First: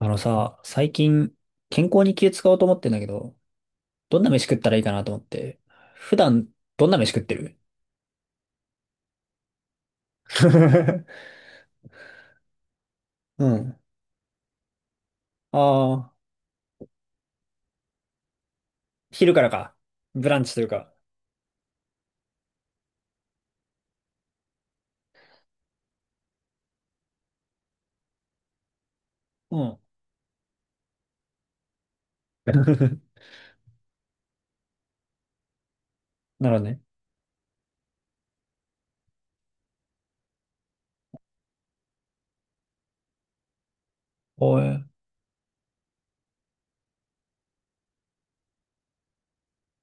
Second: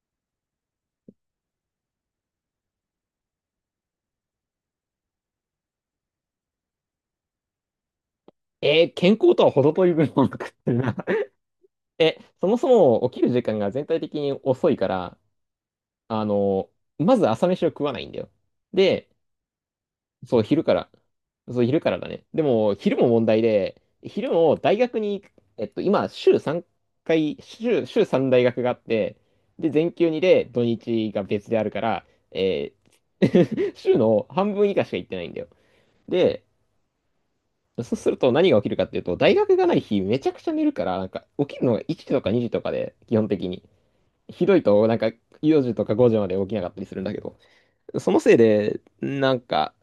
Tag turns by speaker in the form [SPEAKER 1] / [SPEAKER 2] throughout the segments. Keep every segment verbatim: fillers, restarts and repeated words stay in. [SPEAKER 1] あのさ、最近健康に気使おうと思ってんだけど、どんな飯食ったらいいかなと思って、普段どんな飯食ってる？
[SPEAKER 2] えー健康とは程遠い分を食ってるな。 え、そもそも起きる時
[SPEAKER 1] う
[SPEAKER 2] 間が
[SPEAKER 1] ん。
[SPEAKER 2] 全体的に遅いから、
[SPEAKER 1] ああ、
[SPEAKER 2] あの、まず朝飯を食わないんだよ。で、
[SPEAKER 1] 昼からか。ブラ
[SPEAKER 2] そう、
[SPEAKER 1] ンチとい
[SPEAKER 2] 昼
[SPEAKER 1] う
[SPEAKER 2] から。
[SPEAKER 1] か。
[SPEAKER 2] そう、昼からだね。でも、昼も問題で、昼も大学に行く、えっと、今、週さんかい、週、週さん大学があって、
[SPEAKER 1] う
[SPEAKER 2] で、
[SPEAKER 1] ん。
[SPEAKER 2] 全休にで土日が別であるから、えー 週の半分以下しか行ってないんだよ。で、
[SPEAKER 1] なるほどね。
[SPEAKER 2] そうすると何が起きるかっていうと、大学がない日めちゃくちゃ寝るから、なんか起きるのがいちじとかにじとかで、基本的に。ひど
[SPEAKER 1] お
[SPEAKER 2] い
[SPEAKER 1] い。
[SPEAKER 2] と、なんかよじとかごじまで起きなかったりするんだけど、そのせいで、なんか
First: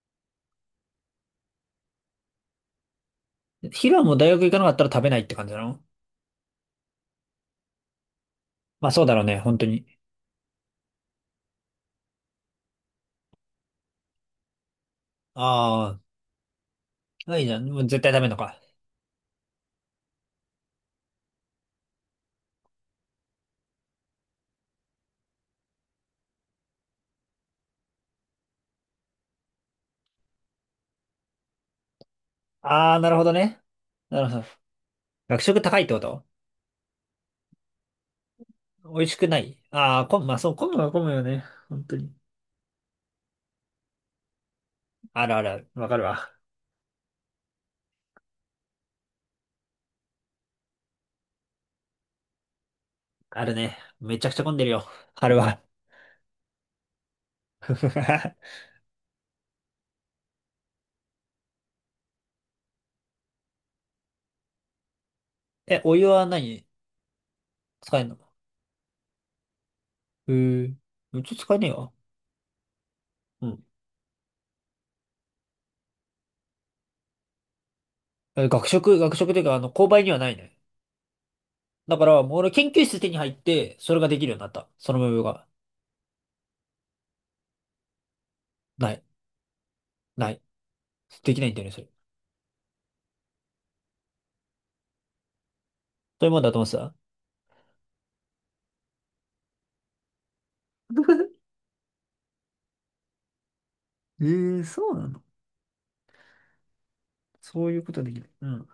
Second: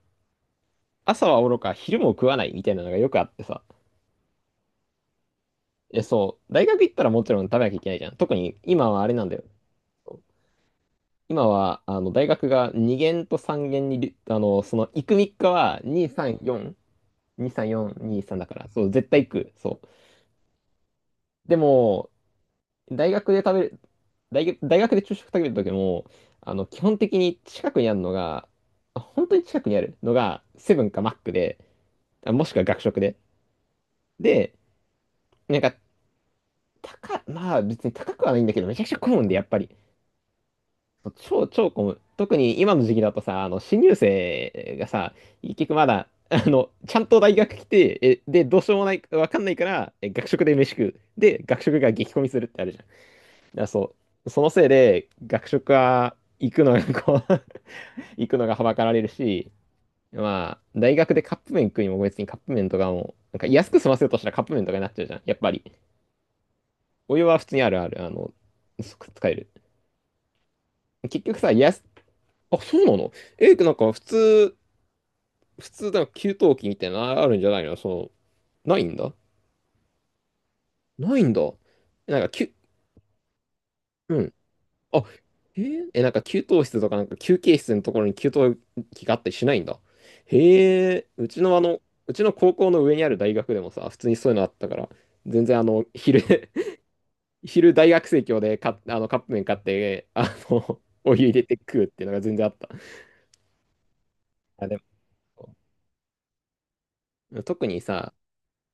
[SPEAKER 2] 朝はおろか昼も食わないみたいなのがよくあってさ。
[SPEAKER 1] 昼はもう大学行かなかったら食べないって感じなの？
[SPEAKER 2] え、そう、大学行ったらもちろん食べなきゃいけないじゃん。特に
[SPEAKER 1] ま
[SPEAKER 2] 今
[SPEAKER 1] あ
[SPEAKER 2] は
[SPEAKER 1] そう
[SPEAKER 2] あれ
[SPEAKER 1] だろう
[SPEAKER 2] なんだ
[SPEAKER 1] ね、
[SPEAKER 2] よ。
[SPEAKER 1] 本当に。
[SPEAKER 2] 今は、あの、大学がにげん限とさんげん限に、あの、その、行くみっかは
[SPEAKER 1] あ
[SPEAKER 2] に、さん、よん、
[SPEAKER 1] あ、いい
[SPEAKER 2] に、
[SPEAKER 1] じゃん。
[SPEAKER 2] さん、
[SPEAKER 1] もう
[SPEAKER 2] よん、
[SPEAKER 1] 絶対食
[SPEAKER 2] に、
[SPEAKER 1] べんの
[SPEAKER 2] さんだか
[SPEAKER 1] か。
[SPEAKER 2] ら、そう、絶対行く。そう。でも、大学で食べる、大学、大学で昼食食べるときも、あの、基本的に近くにあるのが、あ本当に近くにあるのが、セブンかマックで、あもしくは学
[SPEAKER 1] ああ、
[SPEAKER 2] 食
[SPEAKER 1] なる
[SPEAKER 2] で。
[SPEAKER 1] ほどね。なるほど。
[SPEAKER 2] で、
[SPEAKER 1] 学
[SPEAKER 2] な
[SPEAKER 1] 食
[SPEAKER 2] んか、
[SPEAKER 1] 高いってこと？
[SPEAKER 2] 高、まあ別に高くはないんだけど、めちゃくちゃ
[SPEAKER 1] 美味
[SPEAKER 2] 混
[SPEAKER 1] し
[SPEAKER 2] む
[SPEAKER 1] く
[SPEAKER 2] んで、
[SPEAKER 1] な
[SPEAKER 2] やっ
[SPEAKER 1] い？
[SPEAKER 2] ぱり。
[SPEAKER 1] ああー、混む、まあそう、混むは混むよね。
[SPEAKER 2] 超、超
[SPEAKER 1] 本
[SPEAKER 2] 混
[SPEAKER 1] 当
[SPEAKER 2] む。
[SPEAKER 1] に。
[SPEAKER 2] 特に今の時期だとさ、あの、新入生がさ、
[SPEAKER 1] あるある
[SPEAKER 2] 結
[SPEAKER 1] ある。
[SPEAKER 2] 局
[SPEAKER 1] わ
[SPEAKER 2] ま
[SPEAKER 1] かる
[SPEAKER 2] だ、
[SPEAKER 1] わ。
[SPEAKER 2] あの、ちゃんと大学来て、え、で、どうしようもない、わかんないから、え、学食で飯食う。で、学食が激混みするってあるじゃ
[SPEAKER 1] ある
[SPEAKER 2] ん。や、
[SPEAKER 1] ね。
[SPEAKER 2] そ
[SPEAKER 1] めちゃ
[SPEAKER 2] う。
[SPEAKER 1] くち
[SPEAKER 2] そ
[SPEAKER 1] ゃ
[SPEAKER 2] の
[SPEAKER 1] 混んで
[SPEAKER 2] せい
[SPEAKER 1] るよ。
[SPEAKER 2] で、
[SPEAKER 1] あれ
[SPEAKER 2] 学
[SPEAKER 1] は。
[SPEAKER 2] 食は行くのが、こう 行くのがは ばかられるし、まあ、大学でカップ麺食いにも別にカップ麺とかも、なんか安く済ませようとしたらカップ麺とかになっちゃうじゃん。やっぱり。
[SPEAKER 1] え、お湯は何
[SPEAKER 2] お湯は普通にあるあ
[SPEAKER 1] 使え
[SPEAKER 2] る、
[SPEAKER 1] ん
[SPEAKER 2] あ
[SPEAKER 1] の？
[SPEAKER 2] の、す使える。
[SPEAKER 1] うー。
[SPEAKER 2] 結
[SPEAKER 1] うち
[SPEAKER 2] 局さ、
[SPEAKER 1] 使えねえ
[SPEAKER 2] 安、
[SPEAKER 1] わ。
[SPEAKER 2] あ、そうなの？
[SPEAKER 1] う
[SPEAKER 2] え、
[SPEAKER 1] ん。
[SPEAKER 2] なんか普通、普通、なんか給湯器みたいなのあるんじゃないの？その、
[SPEAKER 1] え、学
[SPEAKER 2] ないん
[SPEAKER 1] 食、
[SPEAKER 2] だ。
[SPEAKER 1] 学食というか、あの、購買にはないね。
[SPEAKER 2] ないんだ。
[SPEAKER 1] だか
[SPEAKER 2] なん
[SPEAKER 1] ら、
[SPEAKER 2] か、
[SPEAKER 1] もう
[SPEAKER 2] き
[SPEAKER 1] 俺
[SPEAKER 2] ゅ、
[SPEAKER 1] 研究室手に入って、それがで
[SPEAKER 2] う
[SPEAKER 1] きる
[SPEAKER 2] ん。
[SPEAKER 1] ようになった。その
[SPEAKER 2] あ、
[SPEAKER 1] 部分が。
[SPEAKER 2] えー、え、なんか給湯室とかなんか休憩室のところに給湯
[SPEAKER 1] ない。
[SPEAKER 2] 器があったりしないんだ。
[SPEAKER 1] ない。
[SPEAKER 2] へえ、う
[SPEAKER 1] でき
[SPEAKER 2] ち
[SPEAKER 1] ないん
[SPEAKER 2] の
[SPEAKER 1] だ
[SPEAKER 2] あ
[SPEAKER 1] よね、そ
[SPEAKER 2] の、
[SPEAKER 1] れ。そ
[SPEAKER 2] うちの高校の上にある大学でもさ、普通にそういうのあったから、全然あの、昼
[SPEAKER 1] ういうもんだと思ってた。
[SPEAKER 2] 昼大学生協でか、あの、カップ麺買って、あの、お湯入れて 食うっていうのが全然あった。
[SPEAKER 1] えー、
[SPEAKER 2] あ、で
[SPEAKER 1] そうなの？
[SPEAKER 2] も、
[SPEAKER 1] そ
[SPEAKER 2] 特
[SPEAKER 1] うい
[SPEAKER 2] に
[SPEAKER 1] うことで
[SPEAKER 2] さ、
[SPEAKER 1] きない。うん。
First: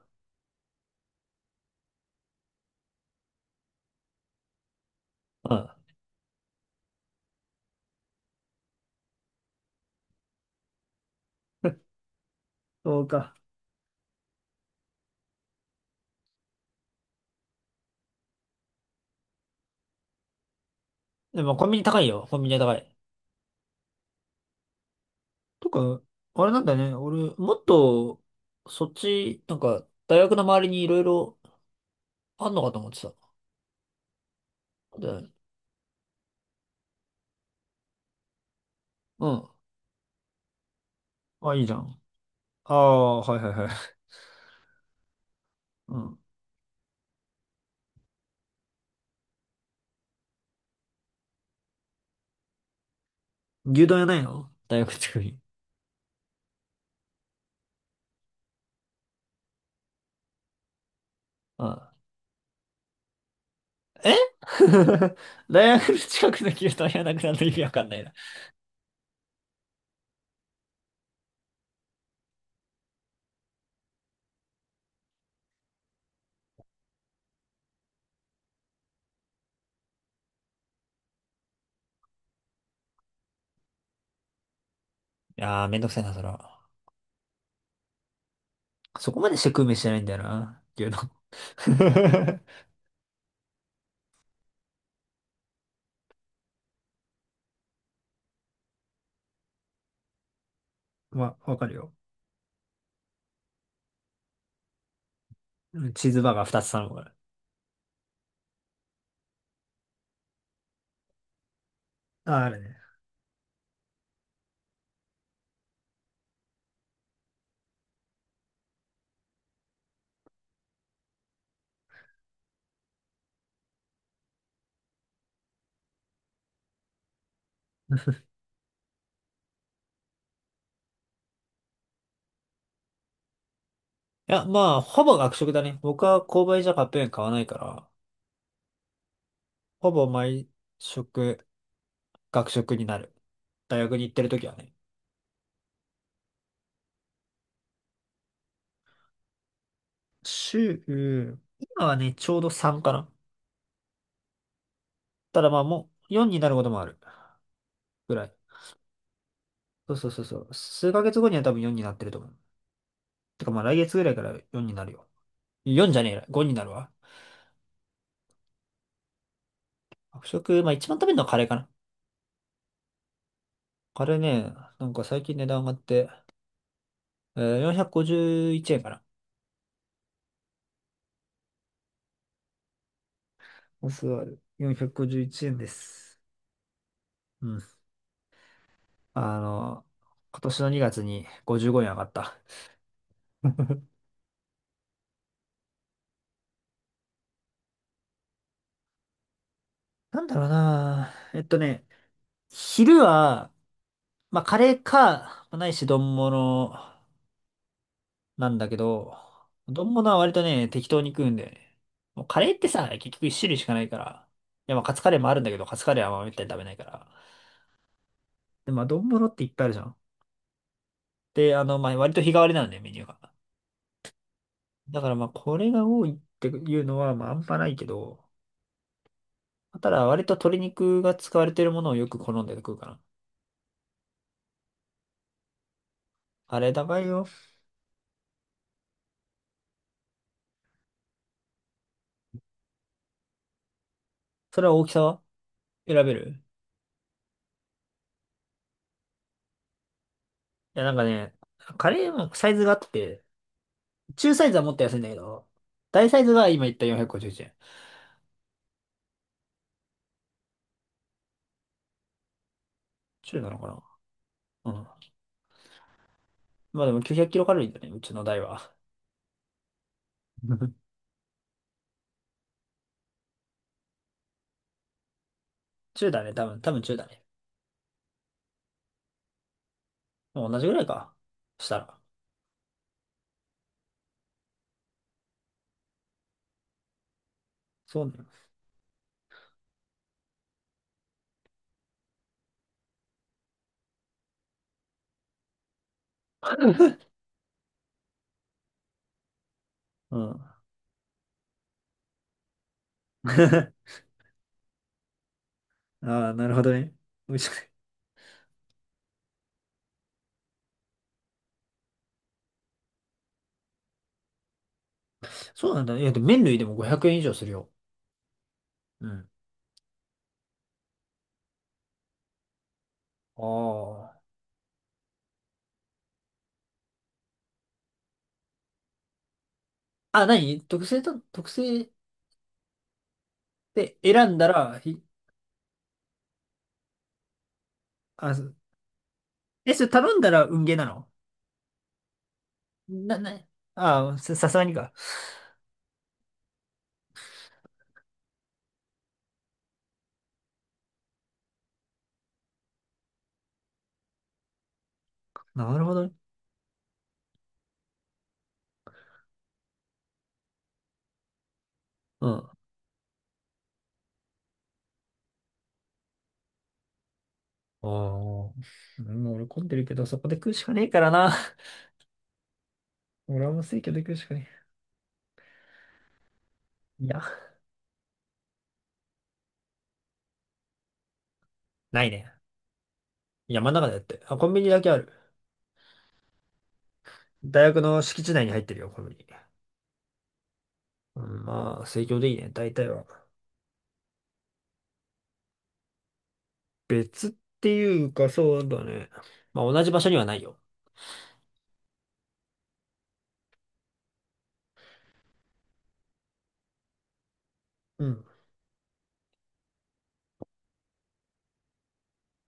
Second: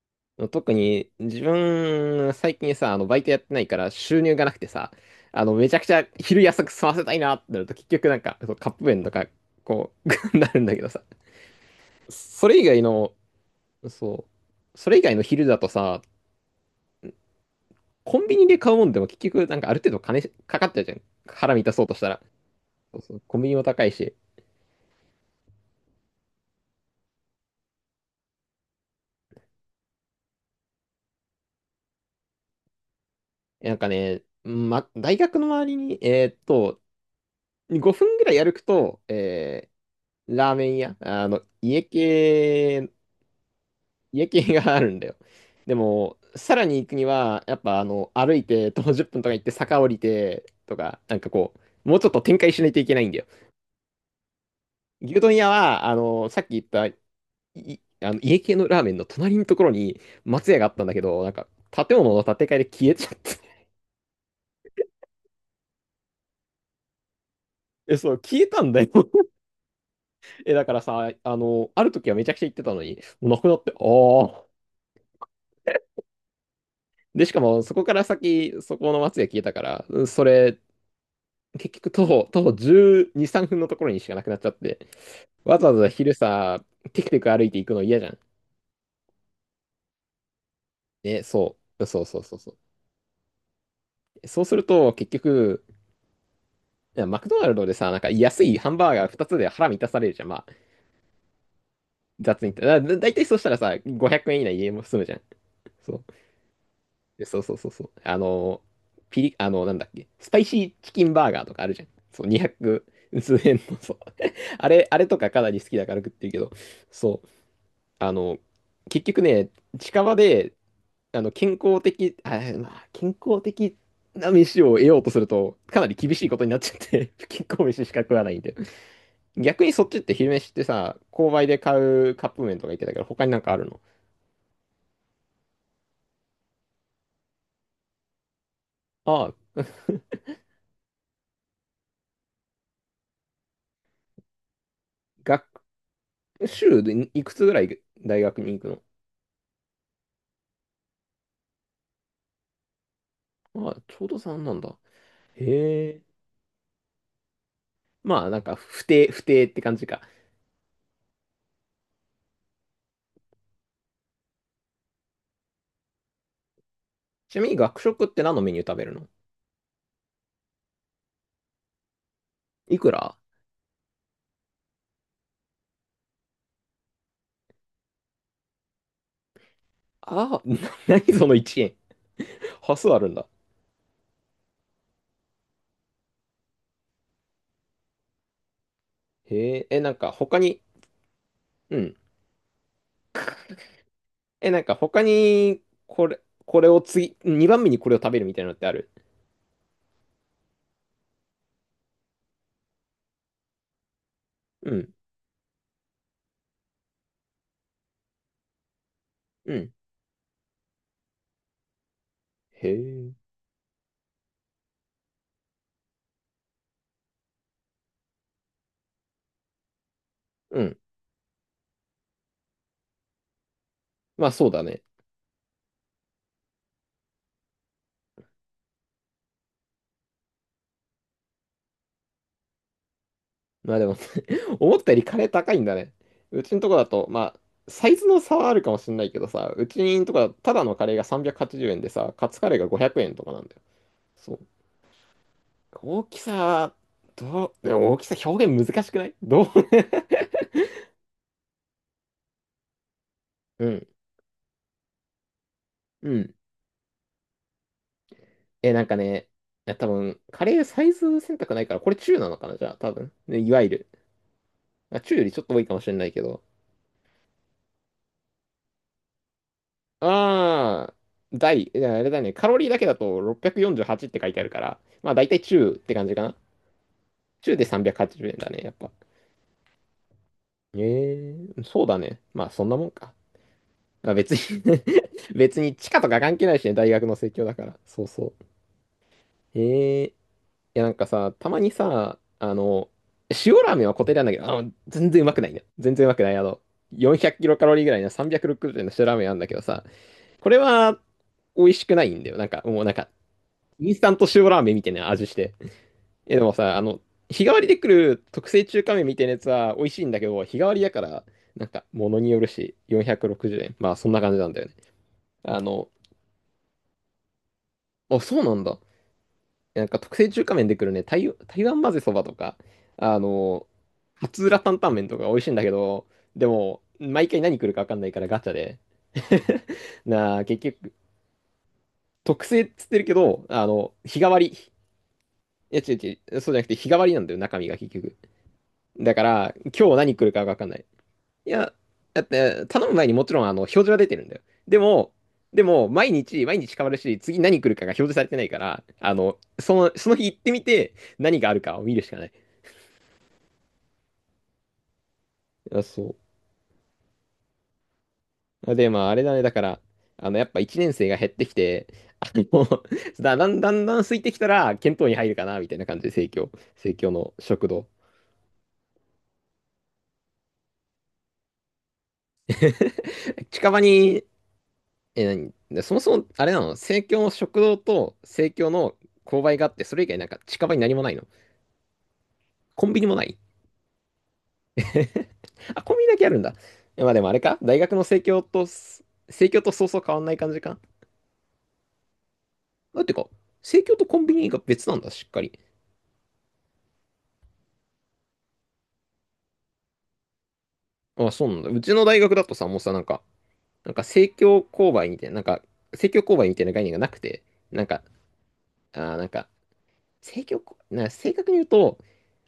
[SPEAKER 2] 特に自分、最近さ、あの、バイトやってないから収入がなくてさ、あ
[SPEAKER 1] う
[SPEAKER 2] の、
[SPEAKER 1] ん。
[SPEAKER 2] めちゃくちゃ昼安く済ませたいなってなると結局なんか、そうカップ麺とか、こう、なるんだけどさ、それ以外
[SPEAKER 1] そう
[SPEAKER 2] の、
[SPEAKER 1] か。
[SPEAKER 2] そう、それ以外の昼だとさ、コンビニで買うもんでも結局なんかある程度金かかっちゃうじゃん。
[SPEAKER 1] でも
[SPEAKER 2] 腹満
[SPEAKER 1] コン
[SPEAKER 2] た
[SPEAKER 1] ビニ
[SPEAKER 2] そうとし
[SPEAKER 1] 高い
[SPEAKER 2] たら。
[SPEAKER 1] よ。コンビニは高い。
[SPEAKER 2] そうそう、コンビニも高いし。
[SPEAKER 1] とか、あれなんだね。俺、もっと、そっち、なんか、大学の周りにいろいろあんのかと思ってた。
[SPEAKER 2] なんかね、ま、大
[SPEAKER 1] で、
[SPEAKER 2] 学の周りに、えーっと、ごふんぐらい歩くと、
[SPEAKER 1] うん。
[SPEAKER 2] えーラーメン屋、あの、
[SPEAKER 1] あ、いいじゃ
[SPEAKER 2] 家
[SPEAKER 1] ん。あ
[SPEAKER 2] 系
[SPEAKER 1] あ、はいはいはい。
[SPEAKER 2] 家系があるんだよ。で
[SPEAKER 1] う
[SPEAKER 2] も、
[SPEAKER 1] ん。
[SPEAKER 2] さらに行くには、やっぱあの、歩いて徒歩じゅっぷんとか行って坂降りてとか、なんかこう、もうちょっと展開しないといけないんだよ。
[SPEAKER 1] 牛丼屋ないの大学近く
[SPEAKER 2] 牛丼
[SPEAKER 1] に？
[SPEAKER 2] 屋は、あの、さっき言った、い、あの、家系のラーメンの隣のところに松屋があったんだけど、なんか、
[SPEAKER 1] あ、
[SPEAKER 2] 建物の建て替えで消えちゃって。
[SPEAKER 1] え 大学の近くの牛丼屋なくなるの意味わか んな
[SPEAKER 2] え、
[SPEAKER 1] いな。
[SPEAKER 2] そ
[SPEAKER 1] い
[SPEAKER 2] う、消えたんだよ。え、だからさ、あの、ある時はめちゃくちゃ行ってたのに、もうなくなって、ああ。で、しかも、そこから先、そこの松屋消えたから、それ、結局徒歩、徒歩じゅうに、さんぷんのところにしかなくなっちゃって、わ
[SPEAKER 1] やー、
[SPEAKER 2] ざわ
[SPEAKER 1] めんど
[SPEAKER 2] ざ
[SPEAKER 1] くさいな、
[SPEAKER 2] 昼
[SPEAKER 1] そ
[SPEAKER 2] さ、
[SPEAKER 1] ら。
[SPEAKER 2] テクテク歩いていくの嫌じゃん。
[SPEAKER 1] そこまでして食う飯じゃないんだよな、牛丼。
[SPEAKER 2] ね、そう。そうそうそう そう。そうすると、結局、いやマクドナルドでさ、なんか安いハンバーガーふたつで腹満たされるじゃん。まあ、
[SPEAKER 1] まあ、わかるよ。
[SPEAKER 2] 雑に言ったら。だ、だいたいそうしたらさ、ごひゃくえん以内家も済むじゃん。
[SPEAKER 1] うん。
[SPEAKER 2] そう。
[SPEAKER 1] チーズバーガーふたつ頼むから。
[SPEAKER 2] でそうそうそうそう。あの、ピリ、あの、なんだっけ、スパイシーチキンバーガーとかあるじゃん。そう、
[SPEAKER 1] あ、あるね。
[SPEAKER 2] にひゃく数円の、そう。あれ、あれとかかなり好きだから食ってるけど、そう。あの、結局ね、近場で、あの、健康的、あ、まあ、健康的な飯を得ようとすると、かなり厳しいことになっちゃって、不健康飯しか食わないんで。逆にそっちって昼飯ってさ、購買で買うカップ麺とか言ってたけど、他になんかあるの？
[SPEAKER 1] いや、まあ、ほぼ学食だね。僕は購買じゃカップ麺買わないから、
[SPEAKER 2] ああ、
[SPEAKER 1] ほぼ 毎食、学食になる。大学に行ってる時はね。
[SPEAKER 2] 学、週でいくつぐらい大学に行く
[SPEAKER 1] 週、今はね、ちょうどさんかな。
[SPEAKER 2] の？ああ、ちょうどさんなんだ。
[SPEAKER 1] ただまあも
[SPEAKER 2] へえ。
[SPEAKER 1] うよんになることもあるぐら
[SPEAKER 2] まあ、
[SPEAKER 1] い。
[SPEAKER 2] なんか、不定、不定って感じ
[SPEAKER 1] そう
[SPEAKER 2] か。
[SPEAKER 1] そうそうそう。数ヶ月後には多分よんになってると思う。てかまあ来月ぐらいからよんになるよ。よんじゃねえや、ごになるわ。
[SPEAKER 2] ちなみに学食って何のメニュー食べるの？
[SPEAKER 1] 学食、まあ一番食べるのはカレーかな。
[SPEAKER 2] いくら？
[SPEAKER 1] カレーね、なんか最近値段上がって、えー、よんひゃくごじゅういちえんかな。
[SPEAKER 2] ああ、な何そのいちえん？端数あるんだ。
[SPEAKER 1] お座る。よんひゃくごじゅういちえんです。うん。あ
[SPEAKER 2] へえ、え、
[SPEAKER 1] の、
[SPEAKER 2] なんか他
[SPEAKER 1] 今年
[SPEAKER 2] に、
[SPEAKER 1] のにがつに55
[SPEAKER 2] う
[SPEAKER 1] 円上
[SPEAKER 2] ん。
[SPEAKER 1] がった。
[SPEAKER 2] え、なんか他に、これ、これを次、にばんめにこれを食べるみたいなのってある？
[SPEAKER 1] なんだろうな。えっとね、昼は、まあ、カ
[SPEAKER 2] う
[SPEAKER 1] レー
[SPEAKER 2] ん、
[SPEAKER 1] か、まあないし、丼物なんだけど、
[SPEAKER 2] うん。
[SPEAKER 1] 丼物は割とね、適当に食うんだよね。もうカレーって
[SPEAKER 2] へ
[SPEAKER 1] さ、結
[SPEAKER 2] え、
[SPEAKER 1] 局一種類しかないから。いや、まあ、カツカレーもあるんだけど、カツカレーはまあめったに食べないから。で、まあ、丼物っていっぱいあるじゃん。
[SPEAKER 2] うん。
[SPEAKER 1] で、あの、まあ、割と日替わりなんだよ、メニューが。
[SPEAKER 2] まあそうだね。
[SPEAKER 1] だからまあ、これが多いっていうのは、まあ、あんまないけど、ただ、割と鶏肉が使われてるものをよく好んで食うかな。
[SPEAKER 2] まあでも 思ったよりカレー高いんだね。うち
[SPEAKER 1] カ
[SPEAKER 2] の
[SPEAKER 1] レ
[SPEAKER 2] と
[SPEAKER 1] ー
[SPEAKER 2] こだ
[SPEAKER 1] 高い
[SPEAKER 2] と、
[SPEAKER 1] よ。
[SPEAKER 2] まあ、サイズの差はあるかもしれないけどさ、うちのとこだとただのカレーがさんびゃくはちじゅうえんでさ、カツカレーがごひゃくえんとかなんだよ。そう。
[SPEAKER 1] それは大きさは選
[SPEAKER 2] 大
[SPEAKER 1] べ
[SPEAKER 2] き
[SPEAKER 1] る？
[SPEAKER 2] さ、どう、でも大きさ表現難しくない？どう？
[SPEAKER 1] いや、なんかね、カレーもサイズがあって、
[SPEAKER 2] うん、
[SPEAKER 1] 中サイズはもっと安いんだけど、大
[SPEAKER 2] う
[SPEAKER 1] サイズ
[SPEAKER 2] ん。
[SPEAKER 1] が今言ったよんひゃくごじゅういちえん。
[SPEAKER 2] え、なんかね、いや多分、カレーサイズ選択ないから、これ中なのかな？じゃあ、多分。ね、
[SPEAKER 1] 中な
[SPEAKER 2] い
[SPEAKER 1] の
[SPEAKER 2] わ
[SPEAKER 1] か
[SPEAKER 2] ゆる。
[SPEAKER 1] な？うん。
[SPEAKER 2] あ、中よりちょっと多いかもしれないけど。
[SPEAKER 1] まあでもきゅうひゃくキロカロリーだね、うちの台は。
[SPEAKER 2] あー、大、いやあれだね、カロリーだけだとろっぴゃくよんじゅうはちっぴゃくよんじゅうはちって書いてあるから、まあ大体中って感
[SPEAKER 1] 中
[SPEAKER 2] じか
[SPEAKER 1] だね、
[SPEAKER 2] な。
[SPEAKER 1] 多分、多分中だね。
[SPEAKER 2] 中でさんびゃくはちじゅうえんだね、やっぱ。
[SPEAKER 1] もう同じぐらいか。
[SPEAKER 2] えー、
[SPEAKER 1] した
[SPEAKER 2] そうだ
[SPEAKER 1] ら。
[SPEAKER 2] ね。まあそんなもんか。まあ、別に 別に地価とか関係ないしね、大学の生協だから。
[SPEAKER 1] そ
[SPEAKER 2] そ
[SPEAKER 1] う
[SPEAKER 2] う
[SPEAKER 1] ね。
[SPEAKER 2] そう。えーいや、なんかさ、たまにさ、あの、塩ラーメンは固定なんだけど、あの、全然うまくないね。全然うまくない。あの、よんひゃくキロカロリーぐらいのさんびゃくろくじゅうえんの塩ラーメンあるんだけどさ、
[SPEAKER 1] う
[SPEAKER 2] こ
[SPEAKER 1] ん。
[SPEAKER 2] れは美味しくないんだよ。なんか、もうなんか、インスタント塩ラーメンみたいな味して。
[SPEAKER 1] ああ、
[SPEAKER 2] え、で
[SPEAKER 1] な
[SPEAKER 2] も
[SPEAKER 1] るほど
[SPEAKER 2] さ、あ
[SPEAKER 1] ね。
[SPEAKER 2] の、
[SPEAKER 1] 美味
[SPEAKER 2] 日
[SPEAKER 1] し
[SPEAKER 2] 替
[SPEAKER 1] く
[SPEAKER 2] わ
[SPEAKER 1] な
[SPEAKER 2] り
[SPEAKER 1] い？
[SPEAKER 2] で来る特製中華麺みたいなやつは美味しいんだけど、日替わりだから、なんか、物によるし、よんひゃくろくじゅうえん。まあ、そんな感じなんだよね。あ
[SPEAKER 1] そうなん
[SPEAKER 2] の、
[SPEAKER 1] だね。いや、でも麺類でもごひゃくえん以上するよ。
[SPEAKER 2] あ、そうなんだ。
[SPEAKER 1] うん。
[SPEAKER 2] なんか特製中華麺で来るね、台、台湾混ぜそばとか、あの、
[SPEAKER 1] あ
[SPEAKER 2] 松浦担々麺とか美味しいんだけど、でも、毎回何来るか分かんないからガチャで。
[SPEAKER 1] あ。あ、
[SPEAKER 2] なあ、
[SPEAKER 1] 何
[SPEAKER 2] 結
[SPEAKER 1] 特
[SPEAKER 2] 局、
[SPEAKER 1] 製と、特製
[SPEAKER 2] 特製っつってるけど、あの、
[SPEAKER 1] で
[SPEAKER 2] 日替
[SPEAKER 1] 選ん
[SPEAKER 2] わ
[SPEAKER 1] だ
[SPEAKER 2] り。い
[SPEAKER 1] ら、ひ
[SPEAKER 2] や、違う違う、そうじゃなくて日替わりなんだよ、中身が結局。
[SPEAKER 1] あ、す
[SPEAKER 2] だから、
[SPEAKER 1] え、それ
[SPEAKER 2] 今日
[SPEAKER 1] 頼
[SPEAKER 2] 何
[SPEAKER 1] ん
[SPEAKER 2] 来
[SPEAKER 1] だ
[SPEAKER 2] るか
[SPEAKER 1] ら
[SPEAKER 2] 分
[SPEAKER 1] 運
[SPEAKER 2] かん
[SPEAKER 1] ゲー
[SPEAKER 2] ない。
[SPEAKER 1] なの？
[SPEAKER 2] いや、だって、頼む前に
[SPEAKER 1] な、
[SPEAKER 2] も
[SPEAKER 1] な、
[SPEAKER 2] ちろん、あの、表示は出
[SPEAKER 1] あ
[SPEAKER 2] て
[SPEAKER 1] あ、
[SPEAKER 2] るん
[SPEAKER 1] さ
[SPEAKER 2] だよ。
[SPEAKER 1] さすがに
[SPEAKER 2] で
[SPEAKER 1] か。
[SPEAKER 2] も、でも、毎日、毎日変わるし、次何来るかが表示されてないから、あの、その、その日行ってみて、何があるかを見るしかない。
[SPEAKER 1] な
[SPEAKER 2] あ、
[SPEAKER 1] るほどね。
[SPEAKER 2] そう。あで、まあ、あれだね。だから、あの、やっぱいちねん生が減ってきて、
[SPEAKER 1] う
[SPEAKER 2] あ
[SPEAKER 1] ん。
[SPEAKER 2] の、だ、だんだんだん空いてきたら、検討に入るかな、みたいな感じで、生協、生協の食堂。
[SPEAKER 1] ああ、もう俺混んでるけど、そこで食うしかねえからな。俺 はもう
[SPEAKER 2] 近場
[SPEAKER 1] 生協で食う
[SPEAKER 2] に、
[SPEAKER 1] しかね
[SPEAKER 2] え、何でそもそも、あれなの？生
[SPEAKER 1] え。いや、
[SPEAKER 2] 協の食堂と生協の購買があって、それ以外なんか近場に何もないの？
[SPEAKER 1] ないね。
[SPEAKER 2] コンビニもない？
[SPEAKER 1] 山の中でやって。あ、コンビニだけある。
[SPEAKER 2] あ、コンビニだけあるんだ。えまあでもあれか
[SPEAKER 1] 大
[SPEAKER 2] 大
[SPEAKER 1] 学
[SPEAKER 2] 学
[SPEAKER 1] の
[SPEAKER 2] の
[SPEAKER 1] 敷
[SPEAKER 2] 生
[SPEAKER 1] 地
[SPEAKER 2] 協
[SPEAKER 1] 内に入っ
[SPEAKER 2] と、
[SPEAKER 1] てるよ、コンビニ。
[SPEAKER 2] 生協とそうそう変わんない感じか。
[SPEAKER 1] うん、まあ、生協でいいね、大体
[SPEAKER 2] だ
[SPEAKER 1] は。
[SPEAKER 2] ってか、生協とコンビニが別なんだ、しっかり。
[SPEAKER 1] 別っていうか、そうだね。まあ、同じ場所にはないよ。
[SPEAKER 2] あ、そうなんだ。うちの大学だとさ、もうさ、なんか、なんか、正教勾配みたいな、なんか、正教勾配みたいな概念がなくて、なんか、
[SPEAKER 1] うん。
[SPEAKER 2] あー、なんか、正教こ、な、正確に言うと、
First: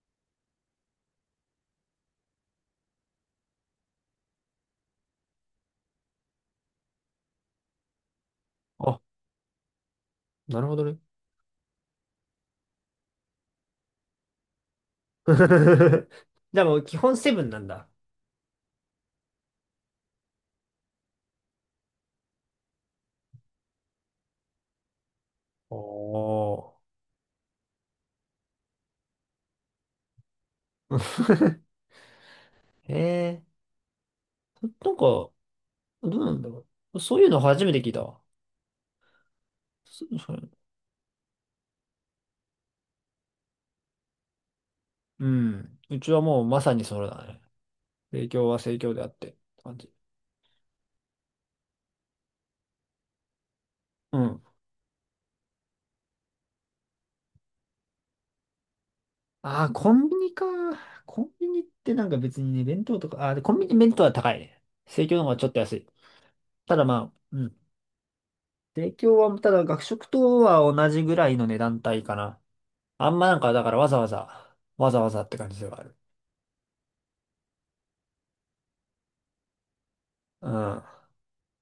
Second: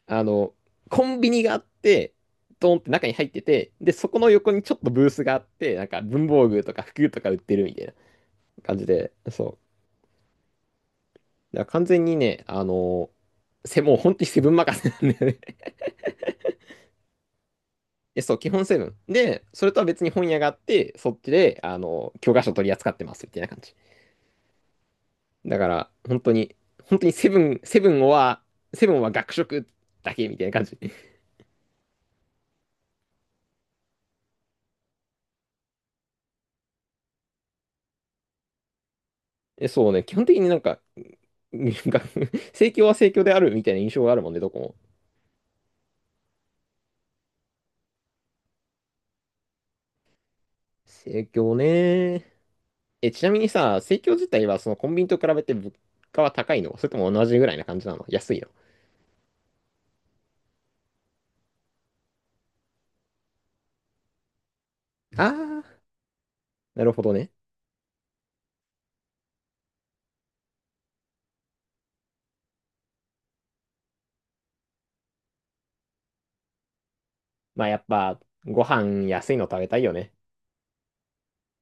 [SPEAKER 2] あの、コンビニがあって、ドーンって中に入ってて、で、そこの横にちょっとブースがあって、なんか文房具とか服とか売ってるみたいな感じ
[SPEAKER 1] あ、
[SPEAKER 2] で、そ
[SPEAKER 1] なるほどね。
[SPEAKER 2] う。だから完全にね、あの、せ、もう本当にセブン任せなんだよね。
[SPEAKER 1] でも、基本セブンなんだ。
[SPEAKER 2] え、そう、基本セブン。で、それとは別に本屋があって、そっちで、あの、教科書取り扱ってますみたいな感じ。だから、本当に、
[SPEAKER 1] おー。
[SPEAKER 2] 本当にセブン、セブンは、セブンは学食だけみたいな感じ。
[SPEAKER 1] へえー。なんか、どうなんだろう。そういうの初めて聞いたわ。
[SPEAKER 2] え、そうね、
[SPEAKER 1] そ
[SPEAKER 2] 基本
[SPEAKER 1] そ
[SPEAKER 2] 的になんか、なんか 盛況は盛況であるみたいな印象があるもんね、どこも。
[SPEAKER 1] うん。うちはもうまさにそれだね。生協は生協であって、感じ。
[SPEAKER 2] 盛況ね。え、ちなみにさ、盛況
[SPEAKER 1] う
[SPEAKER 2] 自
[SPEAKER 1] ん。
[SPEAKER 2] 体はそのコンビニと比べて物価は高いの？それとも同じぐらいな感じなの？安いの？
[SPEAKER 1] ああ、コンビニか。コンビニってなんか別にね、弁当とか、ああ、でコンビニ弁当は高いね。生協
[SPEAKER 2] あ
[SPEAKER 1] の方がちょっと
[SPEAKER 2] ー、
[SPEAKER 1] 安い。ただ
[SPEAKER 2] なるほ
[SPEAKER 1] ま
[SPEAKER 2] ど
[SPEAKER 1] あ、
[SPEAKER 2] ね。
[SPEAKER 1] うん。生協は、ただ学食とは同じぐらいの値段帯かな。あんまなんか、だからわざわざ、わざわざって感じではある。
[SPEAKER 2] まあやっぱ、ご飯安いの食べたいよね。
[SPEAKER 1] うん。